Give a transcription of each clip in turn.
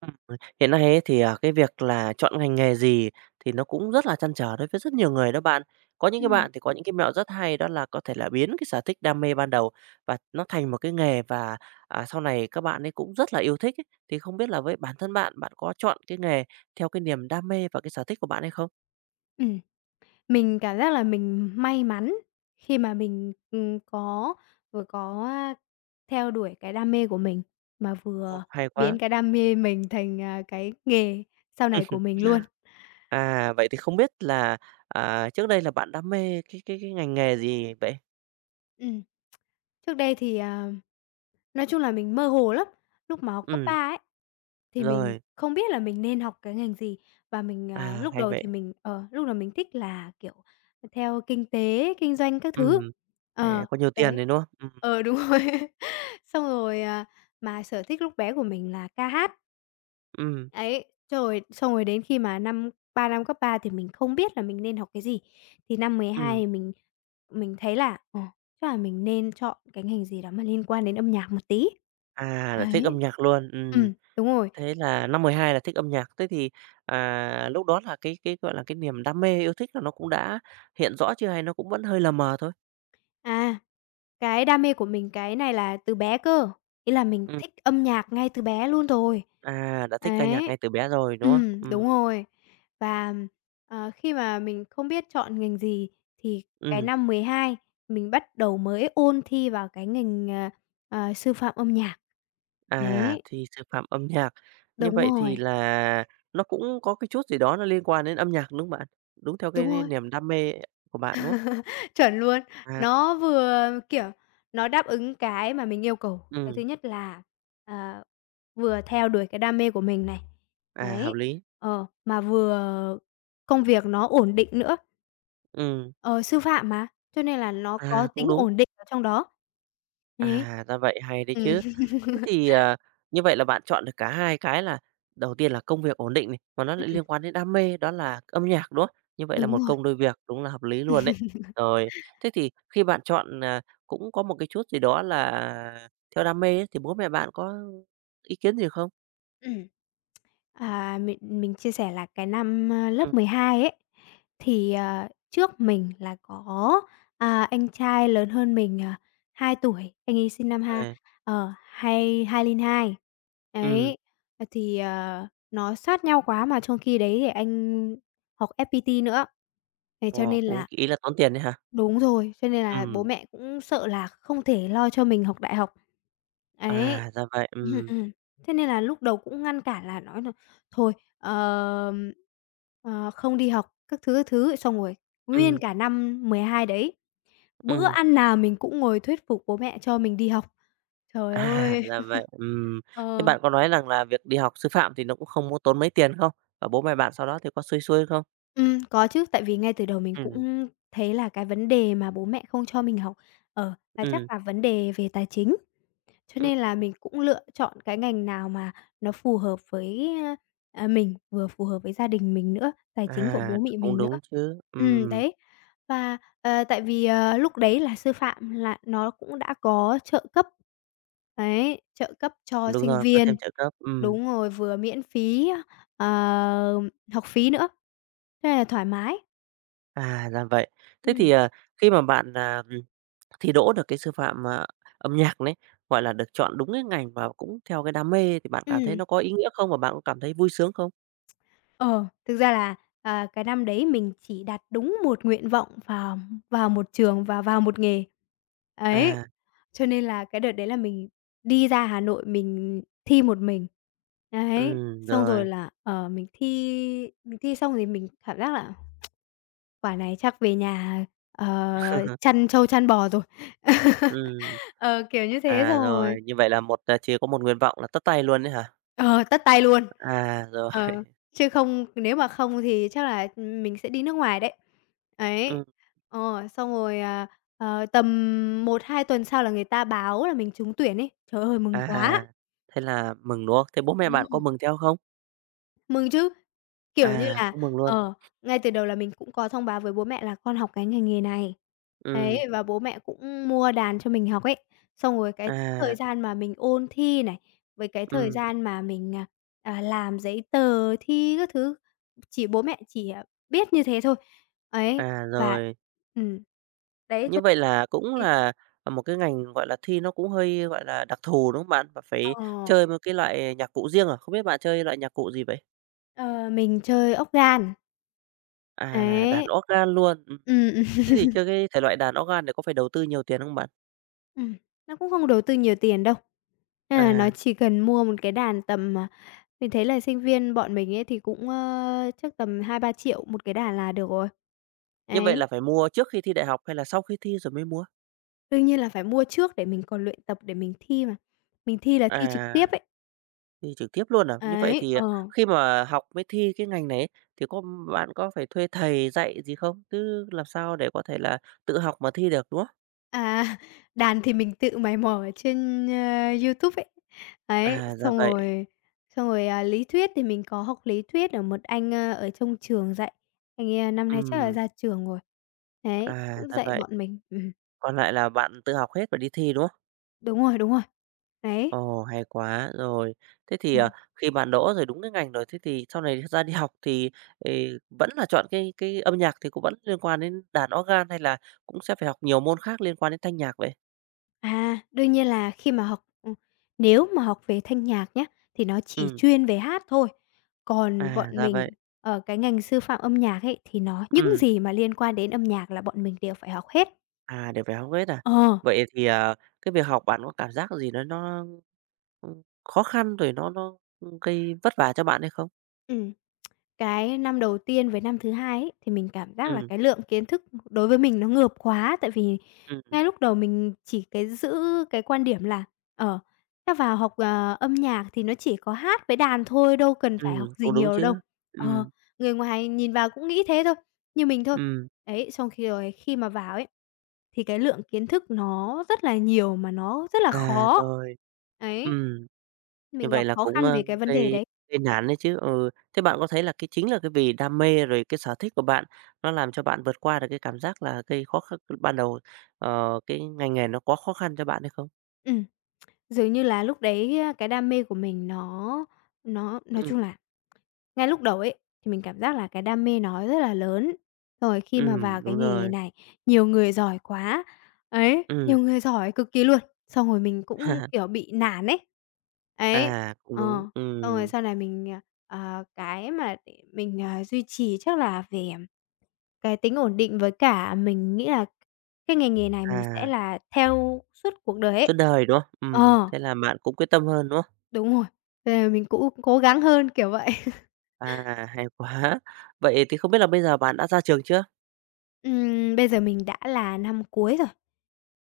Ừm, hiện nay ấy thì, cái việc là chọn ngành nghề gì thì nó cũng rất là trăn trở đối với rất nhiều người đó bạn. Có những cái Ừm, bạn thì có những cái mẹo rất hay đó là có thể là biến cái sở thích đam mê ban đầu và nó thành một cái nghề và, sau này các bạn ấy cũng rất là yêu thích ấy. Thì không biết là với bản thân bạn, bạn có chọn cái nghề theo cái niềm đam mê và cái sở thích của bạn hay không? ừm. Mình cảm giác là mình may mắn khi mà mình, có vừa theo đuổi cái đam mê của mình, mà Ồ, vừa hay biến quá! cái đam mê mình thành, cái nghề sau này của mình luôn. À, vậy thì không biết là, trước đây là bạn đam mê cái ngành nghề gì vậy? Ừm, Trước đây thì, nói chung là mình mơ hồ lắm, lúc mà học cấp Ừm, 3 ấy, thì mình rồi, không biết là mình nên học cái ngành gì và mình, à, hay vậy. Lúc đầu mình thích là, kiểu, theo kinh tế, kinh doanh các thứ. Ừm, để Ờ, có nhiều tiền đấy. đấy, đúng không? Ờ, đúng rồi. Xong rồi, mà sở thích lúc bé của mình là ca hát. ừm, Ấy, rồi xong rồi đến khi mà năm 3 năm cấp 3 thì mình không biết là mình nên học cái gì. Thì năm 12 ừm, thì mình thấy là, chắc là mình nên chọn cái ngành gì đó mà liên quan đến âm nhạc một tí. à, là thích âm Đấy. nhạc luôn. Đúng rồi. Thế là năm 12 là thích âm nhạc, thế thì, lúc đó là cái, gọi là, cái niềm đam mê, yêu thích là nó cũng đã hiện rõ chưa hay nó cũng vẫn hơi lờ mờ thôi? À, cái đam mê của mình cái này là từ bé cơ, ý là mình Ừm, thích âm nhạc ngay từ bé luôn rồi. à, đã thích ca nhạc Ấy. ngay từ bé rồi, đúng không? Đúng rồi. Và, khi mà mình không biết chọn ngành gì thì cái ừm, năm 12 mình bắt đầu mới ôn thi vào cái ngành, sư phạm âm nhạc. à, Đấy, thì sư phạm âm nhạc. Như đúng vậy thì rồi, là nó cũng có cái chút gì đó nó liên quan đến âm nhạc, đúng không bạn? Đúng theo đúng cái rồi, niềm đam mê của bạn, đúng không? chuẩn luôn. À, Nó vừa, kiểu, nó đáp ứng cái mà mình yêu cầu. Cái ừm, thứ nhất là, ờ vừa theo đuổi cái đam mê của mình này, à, hợp đấy, lý, mà vừa công việc nó ổn định nữa, ừm, ờ, sư phạm mà, cho nên là nó có à, cũng tính đúng. ổn định ở trong đó. Đấy. À, ra vậy, hay đấy Ừm. chứ. Thế thì, như vậy là bạn chọn được cả hai cái là đầu tiên là công việc ổn định này, mà nó lại Ừm, liên quan đến đam mê đó là âm nhạc, đúng không? Như vậy là đúng một rồi, công đôi việc, đúng là hợp lý luôn đấy. Rồi, thế thì khi bạn chọn, cũng có một cái chút gì đó là theo đam mê ấy, thì bố mẹ bạn có ý kiến gì không? ừm. Mình chia sẻ là cái năm, Ừm, lớp 12 ấy, thì, trước mình là có, anh trai lớn hơn mình, 2 tuổi, anh ấy sinh năm ha à, ở hai hai linh hai. ừm, Đấy, nó sát nhau quá mà trong khi đấy thì anh học FPT nữa, thế cho ồ, nên cũng là ý là tốn tiền đấy hả? Đúng rồi, cho nên là bố Ừm, mẹ cũng sợ là không thể lo cho mình học đại học. Ấy. à, ra vậy, Ừm, ừm. Thế nên là lúc đầu cũng ngăn cản là nói là "Thôi, ờm, không đi học" các thứ, các thứ. Xong rồi nguyên ừm, cả năm 12 đấy, bữa ừm. ăn nào mình cũng ngồi thuyết phục bố mẹ cho mình đi học. Trời À, ơi! ra vậy. Thế Ờ. bạn có nói rằng là việc đi học sư phạm thì nó cũng không có tốn mấy tiền không? Và bố mẹ bạn sau đó thì có xuôi xuôi không? Có chứ, tại vì ngay từ đầu mình Ừm, cũng thấy là cái vấn đề mà bố mẹ không cho mình học, là ừm, chắc là vấn đề về tài chính. Cho ừm. nên là mình cũng lựa chọn cái ngành nào mà nó phù hợp với, mình, vừa phù hợp với gia đình mình nữa, tài chính của À, bố mẹ cũng mình nữa. đúng chứ. Đấy. Và, tại vì, lúc đấy là sư phạm là nó cũng đã có trợ cấp, đấy, trợ cấp cho Đúng sinh rồi, có thêm viên. trợ cấp. Đúng rồi, vừa miễn phí, ờ, học phí nữa, thế là thoải mái. À, ra vậy. Thế thì, Ừm, khi mà bạn, thi đỗ được cái sư phạm, âm nhạc đấy, gọi là, được chọn đúng cái ngành và cũng theo cái đam mê thì bạn cảm thấy ừm. nó có ý nghĩa không? Và bạn có cảm thấy vui sướng không? Ờ, thực ra là, cái năm đấy mình chỉ đặt đúng một nguyện vọng vào vào một trường và vào một nghề. Ấy, À, cho nên là cái đợt đấy là mình đi ra Hà Nội mình thi một mình. Đấy, xong rồi rồi. là, mình thi xong thì mình cảm giác là "Quả này chắc về nhà, chăn trâu chăn bò rồi." Ừm. Ờ, kiểu như thế, À, xong rồi rồi, như vậy là một à, chỉ có một nguyện vọng là tất tay luôn đấy hả? Ờ, tất tay luôn. À, rồi, Ờ, chứ không nếu mà không thì chắc là, mình sẽ đi nước ngoài đấy. Ấy, ừm, ờ, xong rồi, à, ờ, tầm một hai tuần sau là người ta báo là mình trúng tuyển ấy. Trời ơi, mừng à, quá! thế là mừng, đúng không? Thế bố mẹ Ờ. bạn có mừng theo không? Mừng chứ. Kiểu như À, là, cũng mừng luôn, ờ, ngay từ đầu là mình cũng có thông báo với bố mẹ là con học cái ngành nghề này. Đấy, ừm, và bố mẹ cũng mua đàn cho mình học ấy. Xong rồi cái thời à, gian mà mình ôn thi này, với cái thời ừm, gian mà mình, làm giấy tờ thi các thứ, chỉ bố mẹ chỉ, biết như thế thôi. Ấy, à, và rồi. ừm, đấy, Như cho vậy là cũng thì là, một cái ngành, gọi là, thi nó cũng hơi, gọi là, đặc thù, đúng không bạn? Và phải ờ, chơi một cái loại nhạc cụ riêng à? Không biết bạn chơi loại nhạc cụ gì vậy? ờ, mình chơi ốc gan, À, đàn ấy. organ luôn. Ừm, ừm. Thế thì chơi cái thể loại đàn organ này có phải đầu tư nhiều tiền không bạn? Ừm, nó cũng không đầu tư nhiều tiền đâu. À, À, nó chỉ cần mua một cái đàn tầm, mình thấy là sinh viên bọn mình ấy thì cũng, chắc tầm hai ba triệu một cái đàn là được rồi. như vậy Ấy, là phải mua trước khi thi đại học hay là sau khi thi rồi mới mua? đương nhiên là phải mua trước để mình còn luyện tập để mình thi mà. Mình thi là thi trực À, tiếp ấy. thi trực tiếp luôn à? Như vậy Ấy, thì, ờ. khi mà học với thi cái ngành này ấy, thì bạn có phải thuê thầy dạy gì không? Chứ làm sao để có thể là tự học mà thi được, đúng không? À, đàn thì mình tự mày mò ở trên, YouTube ấy. Ấy, À, ra xong vậy. rồi xong rồi, à, lý thuyết thì mình có học lý thuyết ở một anh, ở trong trường dạy, anh ấy năm nay chắc là Ừm, ra trường rồi. Đấy, à, cũng ra dạy vậy. bọn mình. Còn lại là bạn tự học hết và đi thi, đúng không? Đúng rồi, đúng rồi. Đấy, Ồ, hay quá, rồi. Thế thì, ừm, khi bạn đỗ rồi đúng cái ngành rồi, thế thì sau này ra đi học thì, ừ, vẫn là chọn cái âm nhạc thì cũng vẫn liên quan đến đàn organ hay là cũng sẽ phải học nhiều môn khác liên quan đến thanh nhạc vậy? Đương nhiên là khi mà học nếu mà học về thanh nhạc nhá, thì nó chỉ Ừm, chuyên về hát thôi, còn à, bọn ra vậy. mình ở cái ngành sư phạm âm nhạc ấy, thì nó những Ừm. gì mà liên quan đến âm nhạc là bọn mình đều phải học hết. À, đều phải học hết à? Ờ. Vậy thì, cái việc học bạn có cảm giác gì nó, khó khăn rồi nó, ưm, gây vất vả cho bạn hay không? Ừm. Cái năm đầu tiên với năm thứ hai ấy, thì mình cảm giác là Ừm, cái lượng kiến thức đối với mình nó ngợp quá, tại vì ừm, ngay lúc đầu mình chỉ cái giữ cái quan điểm là, ờ, "Ta vào học, âm nhạc thì nó chỉ có hát với đàn thôi, đâu cần phải học gì cũng đúng nhiều đâu." chứ. Ờ, Ừm, người ngoài nhìn vào cũng nghĩ thế thôi, như mình thôi. ừm, Đấy, xong khi rồi khi mà vào ấy, thì cái lượng kiến thức nó rất là nhiều mà nó rất là à, khó. rồi, Ấy. ừm, như Mình vậy gặp là khó cũng, khăn ơ, về cái vấn đề gây đấy. gây nản đấy chứ, ừ. Thế bạn có thấy là cái chính là cái vì đam mê rồi cái sở thích của bạn nó làm cho bạn vượt qua được cái cảm giác là gây khó khăn ban đầu, ờ, cái ngành nghề nó quá khó khăn cho bạn hay không? Ừm. Dường như là lúc đấy, cái đam mê của mình nó nói Ừm, chung là ngay lúc đầu ấy, thì mình cảm giác là cái đam mê nó rất là lớn. Rồi khi mà vào cái đúng nghề rồi, này, nhiều người giỏi quá, ấy, ừm. nhiều người giỏi cực kỳ luôn, xong rồi mình cũng, kiểu, bị nản ấy. Ấy, À, cũng đúng, ờ, xong rồi sau này mình, cái mà để mình, duy trì chắc là về cái tính ổn định với cả mình nghĩ là cái nghề nghề này mình sẽ à, là theo suốt cuộc đời suốt ấy. đời, đúng không? Ờ. Thế là bạn cũng quyết tâm hơn, đúng không? Đúng rồi, bây giờ mình cũng cố gắng hơn, kiểu vậy. À, hay quá! Vậy thì không biết là bây giờ bạn đã ra trường chưa? Bây giờ mình đã là năm cuối rồi.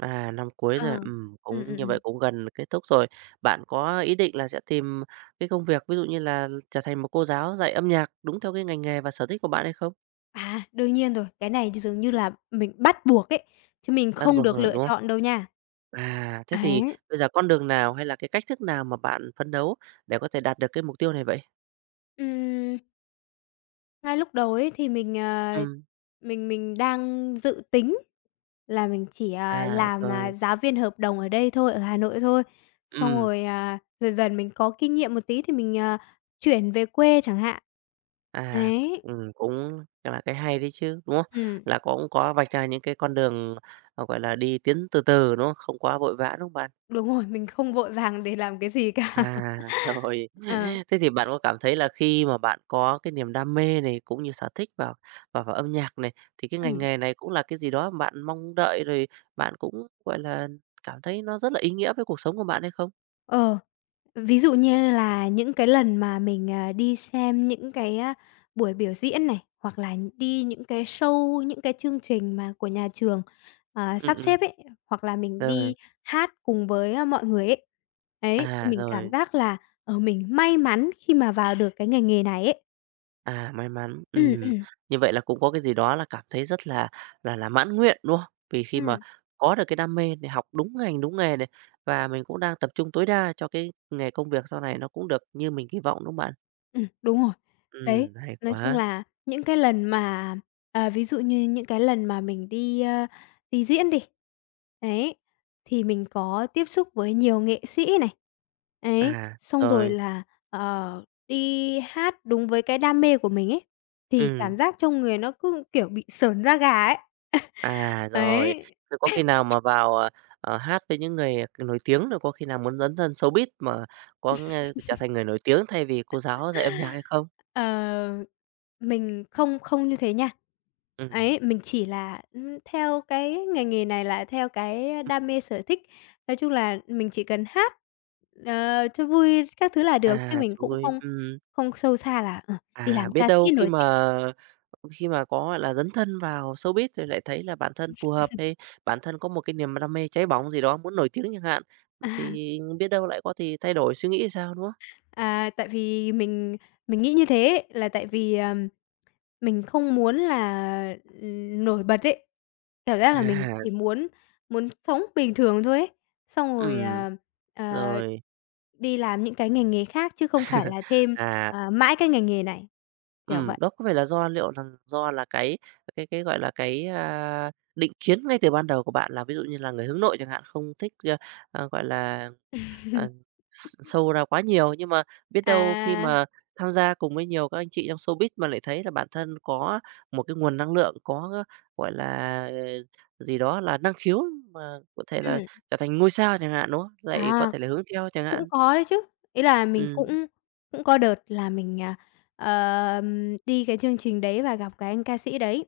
À, năm cuối Ờ. rồi, cũng như vậy ừm. cũng gần kết thúc rồi. Bạn có ý định là sẽ tìm cái công việc, ví dụ như là trở thành một cô giáo dạy âm nhạc đúng theo cái ngành nghề và sở thích của bạn hay không? À, đương nhiên rồi, cái này dường như Ừm, là mình bắt buộc ấy, chứ mình bắt không buộc được rồi, lựa đúng không? chọn đâu nha. À, thế thì Ấy. bây giờ con đường nào hay là cái cách thức nào mà bạn phấn đấu để có thể đạt được cái mục tiêu này vậy? Ừm, ngay lúc đầu ấy thì mình, Ừm, mình đang dự tính là mình chỉ, à, làm, rồi, giáo viên hợp đồng ở đây thôi, ở Hà Nội thôi. Xong ừm. rồi, dần dần mình có kinh nghiệm một tí thì mình, chuyển về quê chẳng hạn. À, Đấy, cũng là cái hay đấy chứ, đúng không? ừm. Là cũng có vạch ra những cái con đường, ờ, gọi là, đi tiến từ từ, đúng không? Không quá vội vã, đúng không bạn? Đúng rồi, mình không vội vàng để làm cái gì cả. À, rồi. Ờ. Thế thì bạn có cảm thấy là khi mà bạn có cái niềm đam mê này, cũng như sở thích vào vào vào âm nhạc này, thì cái ngành Ừm. nghề này cũng là cái gì đó mà bạn mong đợi, rồi bạn cũng, gọi là, cảm thấy nó rất là ý nghĩa với cuộc sống của bạn hay không? Ờ, ví dụ như là những cái lần mà mình, đi xem những cái, buổi biểu diễn này, hoặc là đi những cái show, những cái chương trình mà của nhà trường, Ừ sắp xếp ấy, hoặc là mình rồi, đi hát cùng với, mọi người ấy. Đấy, thì à, mình cảm rồi. giác là, mình may mắn khi mà vào được cái ngành nghề này ấy. À, may mắn, Ừm, ừm. ừm. Như vậy là cũng có cái gì đó là cảm thấy rất là là mãn nguyện, đúng không? Vì khi mà Ừm. có được cái đam mê để học đúng ngành, đúng nghề này, và mình cũng đang tập trung tối đa cho cái nghề công việc sau này nó cũng được như mình kỳ vọng, đúng không bạn? Đúng rồi. Đấy, Hay nói chung quá. là những cái lần mà, ví dụ như những cái lần mà mình đi, đi diễn đi, đấy, thì mình có tiếp xúc với nhiều nghệ sĩ này, ấy, À, xong rồi rồi, là, đi hát đúng với cái đam mê của mình ấy, thì ừm, cảm giác trong người nó cứ, kiểu, bị sởn da gà ấy. à, rồi. Ấy. Thế có khi nào mà vào, ờ, ờ, hát với những người, ờ, nổi tiếng rồi có khi nào muốn dấn thân showbiz mà có nghe trở thành người nổi tiếng thay vì cô giáo dạy âm nhạc hay không? Ờ, mình không không như thế nha. Ừm, Ấy, mình chỉ là, theo cái ngành nghề này là theo cái đam mê, sở thích. Nói chung là mình chỉ cần hát, cho vui các thứ là được, chứ à, mình trời cũng ơi, không không sâu xa là, đi À, làm biết ca đâu sĩ nổi tiếng. Khi mà có, gọi là, dấn thân vào showbiz rồi lại thấy là bản thân phù hợp hay bản thân có một cái niềm đam mê cháy bỏng gì đó muốn nổi tiếng chẳng hạn, thì biết đâu lại có thì thay đổi suy nghĩ thì sao, đúng không? À, tại vì mình nghĩ như thế là tại vì, mình không muốn là, nổi bật ấy. Cảm giác là mình À, chỉ muốn muốn sống bình thường thôi ấy, xong rồi, ừm, ờ, rồi, đi làm những cái ngành nghề khác chứ không phải là thêm, à, mãi cái ngành nghề này, kiểu vậy. đó có phải là do liệu rằng do là cái, gọi là, cái, a, định kiến ngay từ ban đầu của bạn là ví dụ như là người hướng nội chẳng hạn, không thích, ơ, ờ, gọi là À, s sâu ra quá nhiều, nhưng mà biết đâu khi À, mà tham gia cùng với nhiều các anh chị trong showbiz mà lại thấy là bản thân có một cái nguồn năng lượng, có, cái gọi là, ờ, gì đó là năng khiếu mà có thể là ừm, trở thành ngôi sao chẳng hạn, đúng không? Lại có à. thể là hướng theo chẳng Cũng hạn. có đấy chứ. Ý là mình Ừm, cũng cũng có đợt là mình, đi cái chương trình đấy và gặp cái anh ca sĩ đấy,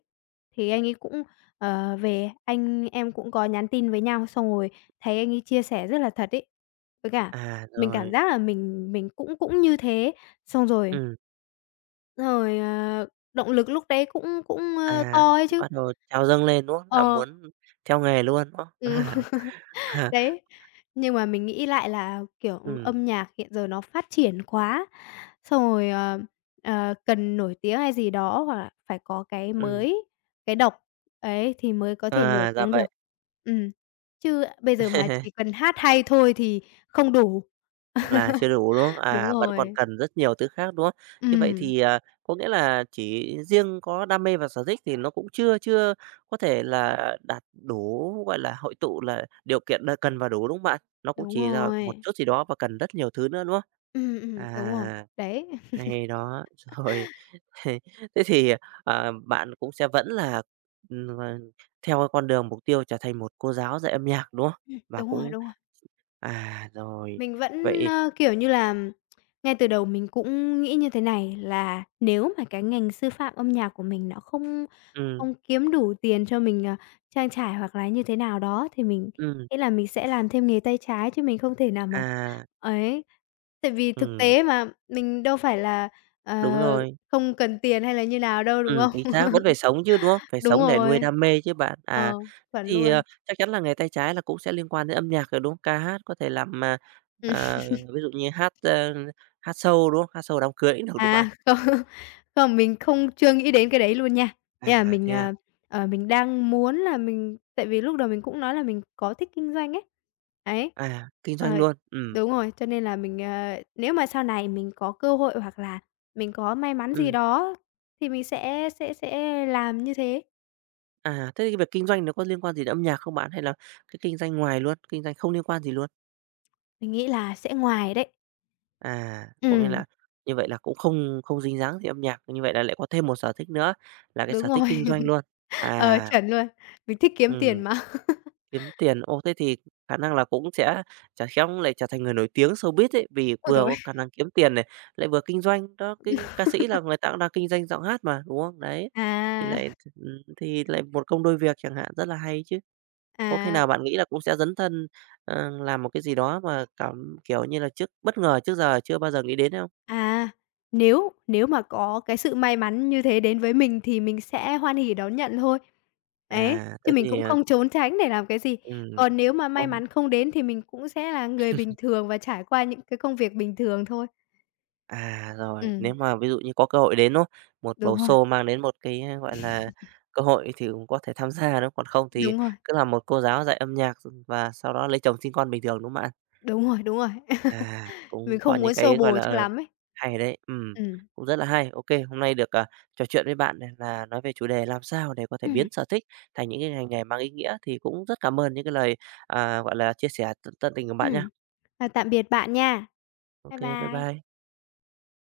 thì anh ấy cũng, về anh em cũng có nhắn tin với nhau, xong rồi thấy anh ấy chia sẻ rất là thật ấy. Với cả à, mình cảm rồi, giác là mình cũng cũng như thế, xong rồi ừm, rồi, ờ, động lực lúc đấy cũng cũng à, to ấy chứ. bắt đầu trào dâng lên, đúng không? Là Ờ, muốn theo nghề luôn, đúng không? ừ. À, à, Đấy, nhưng mà mình nghĩ lại là, kiểu, ừm, âm nhạc hiện giờ nó phát triển quá, xong rồi, cần nổi tiếng hay gì đó hoặc là phải có cái mới, cái độc ấy thì mới có thể nổi à, ra tiếng được. vậy. Ừm, chứ bây giờ mà chỉ cần hát hay thôi thì không đủ. Là chưa đủ, đúng không? À, Đúng vẫn còn rồi, cần rất nhiều thứ khác, đúng không? Như vậy ừm, thì, có nghĩa là chỉ riêng có đam mê và sở thích thì nó cũng chưa chưa có thể là đạt đủ, gọi là, hội tụ là điều kiện là cần và đủ, đúng không bạn? Nó cũng đúng chỉ là một rồi, chút gì đó và cần rất nhiều thứ nữa, đúng không? Đúng rồi, À, đấy, hay đó. Rồi, thế thì, bạn cũng sẽ vẫn là, ờ, theo cái con đường mục tiêu trở thành một cô giáo dạy âm nhạc, đúng không? Và đúng rồi, cũng đúng. à, rồi, Mình vẫn, vậy kiểu như là, ngay từ đầu mình cũng nghĩ như thế này, là nếu mà cái ngành sư phạm âm nhạc của mình nó không ừm, không kiếm đủ tiền cho mình, trang trải hoặc là như thế nào đó, thì mình ừm. nghĩ là mình sẽ làm thêm nghề tay trái chứ mình không thể nào mà À, ấy. Tại vì thực ừm, tế mà, mình đâu phải là, đúng ờ, rồi. không cần tiền hay là như nào đâu, đúng không? Chính xác, vẫn phải sống chứ, đúng không? Phải Đúng sống để nuôi rồi. đam mê chứ bạn. À, Ờ, thế chuẩn thì, luôn. ờ, chắc chắn là nghề tay trái là cũng sẽ liên quan đến âm nhạc rồi, đúng không? Ca hát có thể làm, à, à, ví dụ như hát, ơ, hát show, đúng không? Hát show đám cưới cũng được, đúng không bạn? À, không, không, mình không chưa nghĩ đến cái đấy luôn nha. À, Ý là mình, thế à? Mình đang muốn là mình tại vì lúc đầu mình cũng nói là mình có thích kinh doanh ấy. Ấy, À, kinh doanh ờ, luôn, đúng rồi, cho nên là mình, nếu mà sau này mình có cơ hội hoặc là mình có may mắn gì ừm. đó thì mình sẽ làm như thế. À, thế thì việc kinh doanh nó có liên quan gì đến âm nhạc không bạn? Hay là cái kinh doanh ngoài luôn, kinh doanh không liên quan gì luôn? Mình nghĩ là sẽ ngoài đấy. À, có nghĩa Ừm, là như vậy là cũng không không dính dáng gì âm nhạc, như vậy là lại có thêm một sở thích nữa là cái sở đúng thích rồi. kinh doanh luôn. Ờ, À. chuẩn luôn. Mình thích kiếm tiền Ừm, mà. kiếm tiền. Ô, thế thì khả năng là cũng sẽ chả khéo cũng lại trở thành người nổi tiếng showbiz ấy, vì Ôi vừa trời. có khả năng kiếm tiền này, lại vừa kinh doanh. Đó, kinh ca sĩ là người ta cũng đang kinh doanh giọng hát mà, đúng không? Đấy, thì À, lại th thì lại một công đôi việc chẳng hạn, rất là hay chứ. Có khi à. nào bạn nghĩ là cũng sẽ dấn thân, ờ, làm một cái gì đó mà cảm kiểu như là, trước bất ngờ, trước giờ chưa bao giờ nghĩ đến không? À, nếu nếu mà có cái sự may mắn như thế đến với mình thì mình sẽ hoan hỉ đón nhận thôi. Ấy, À, chứ thế mình thì, cũng ờ, không trốn tránh để làm cái gì. ừm, Còn nếu mà may không mắn không đến thì mình cũng sẽ là người bình thường và trải qua những cái công việc bình thường thôi. à, rồi, nếu Ừm, mà ví dụ như có cơ hội đến, đúng không? Một bầu đúng rồi, sô mang đến một cái, ờ, gọi là, cơ hội thì cũng có thể tham gia, đúng không? Còn không thì đúng rồi, cứ làm một cô giáo dạy âm nhạc và sau đó lấy chồng sinh con bình thường, đúng không bạn? đúng rồi, đúng rồi. À, cũng Mình có không những muốn xô cái, gọi bồ là, cho ờ, lắm ấy. hay đấy, Ừm, cũng rất là hay. Ok hôm nay được, trò chuyện với bạn này là nói về chủ đề làm sao để có thể biến ừm, sở thích thành những cái ngành nghề mang ý nghĩa thì cũng rất cảm ơn những cái lời, à, gọi là, chia sẻ tận tình của bạn nhá. ừm. À, tạm biệt bạn nha. Ok Bye bye bye. bye.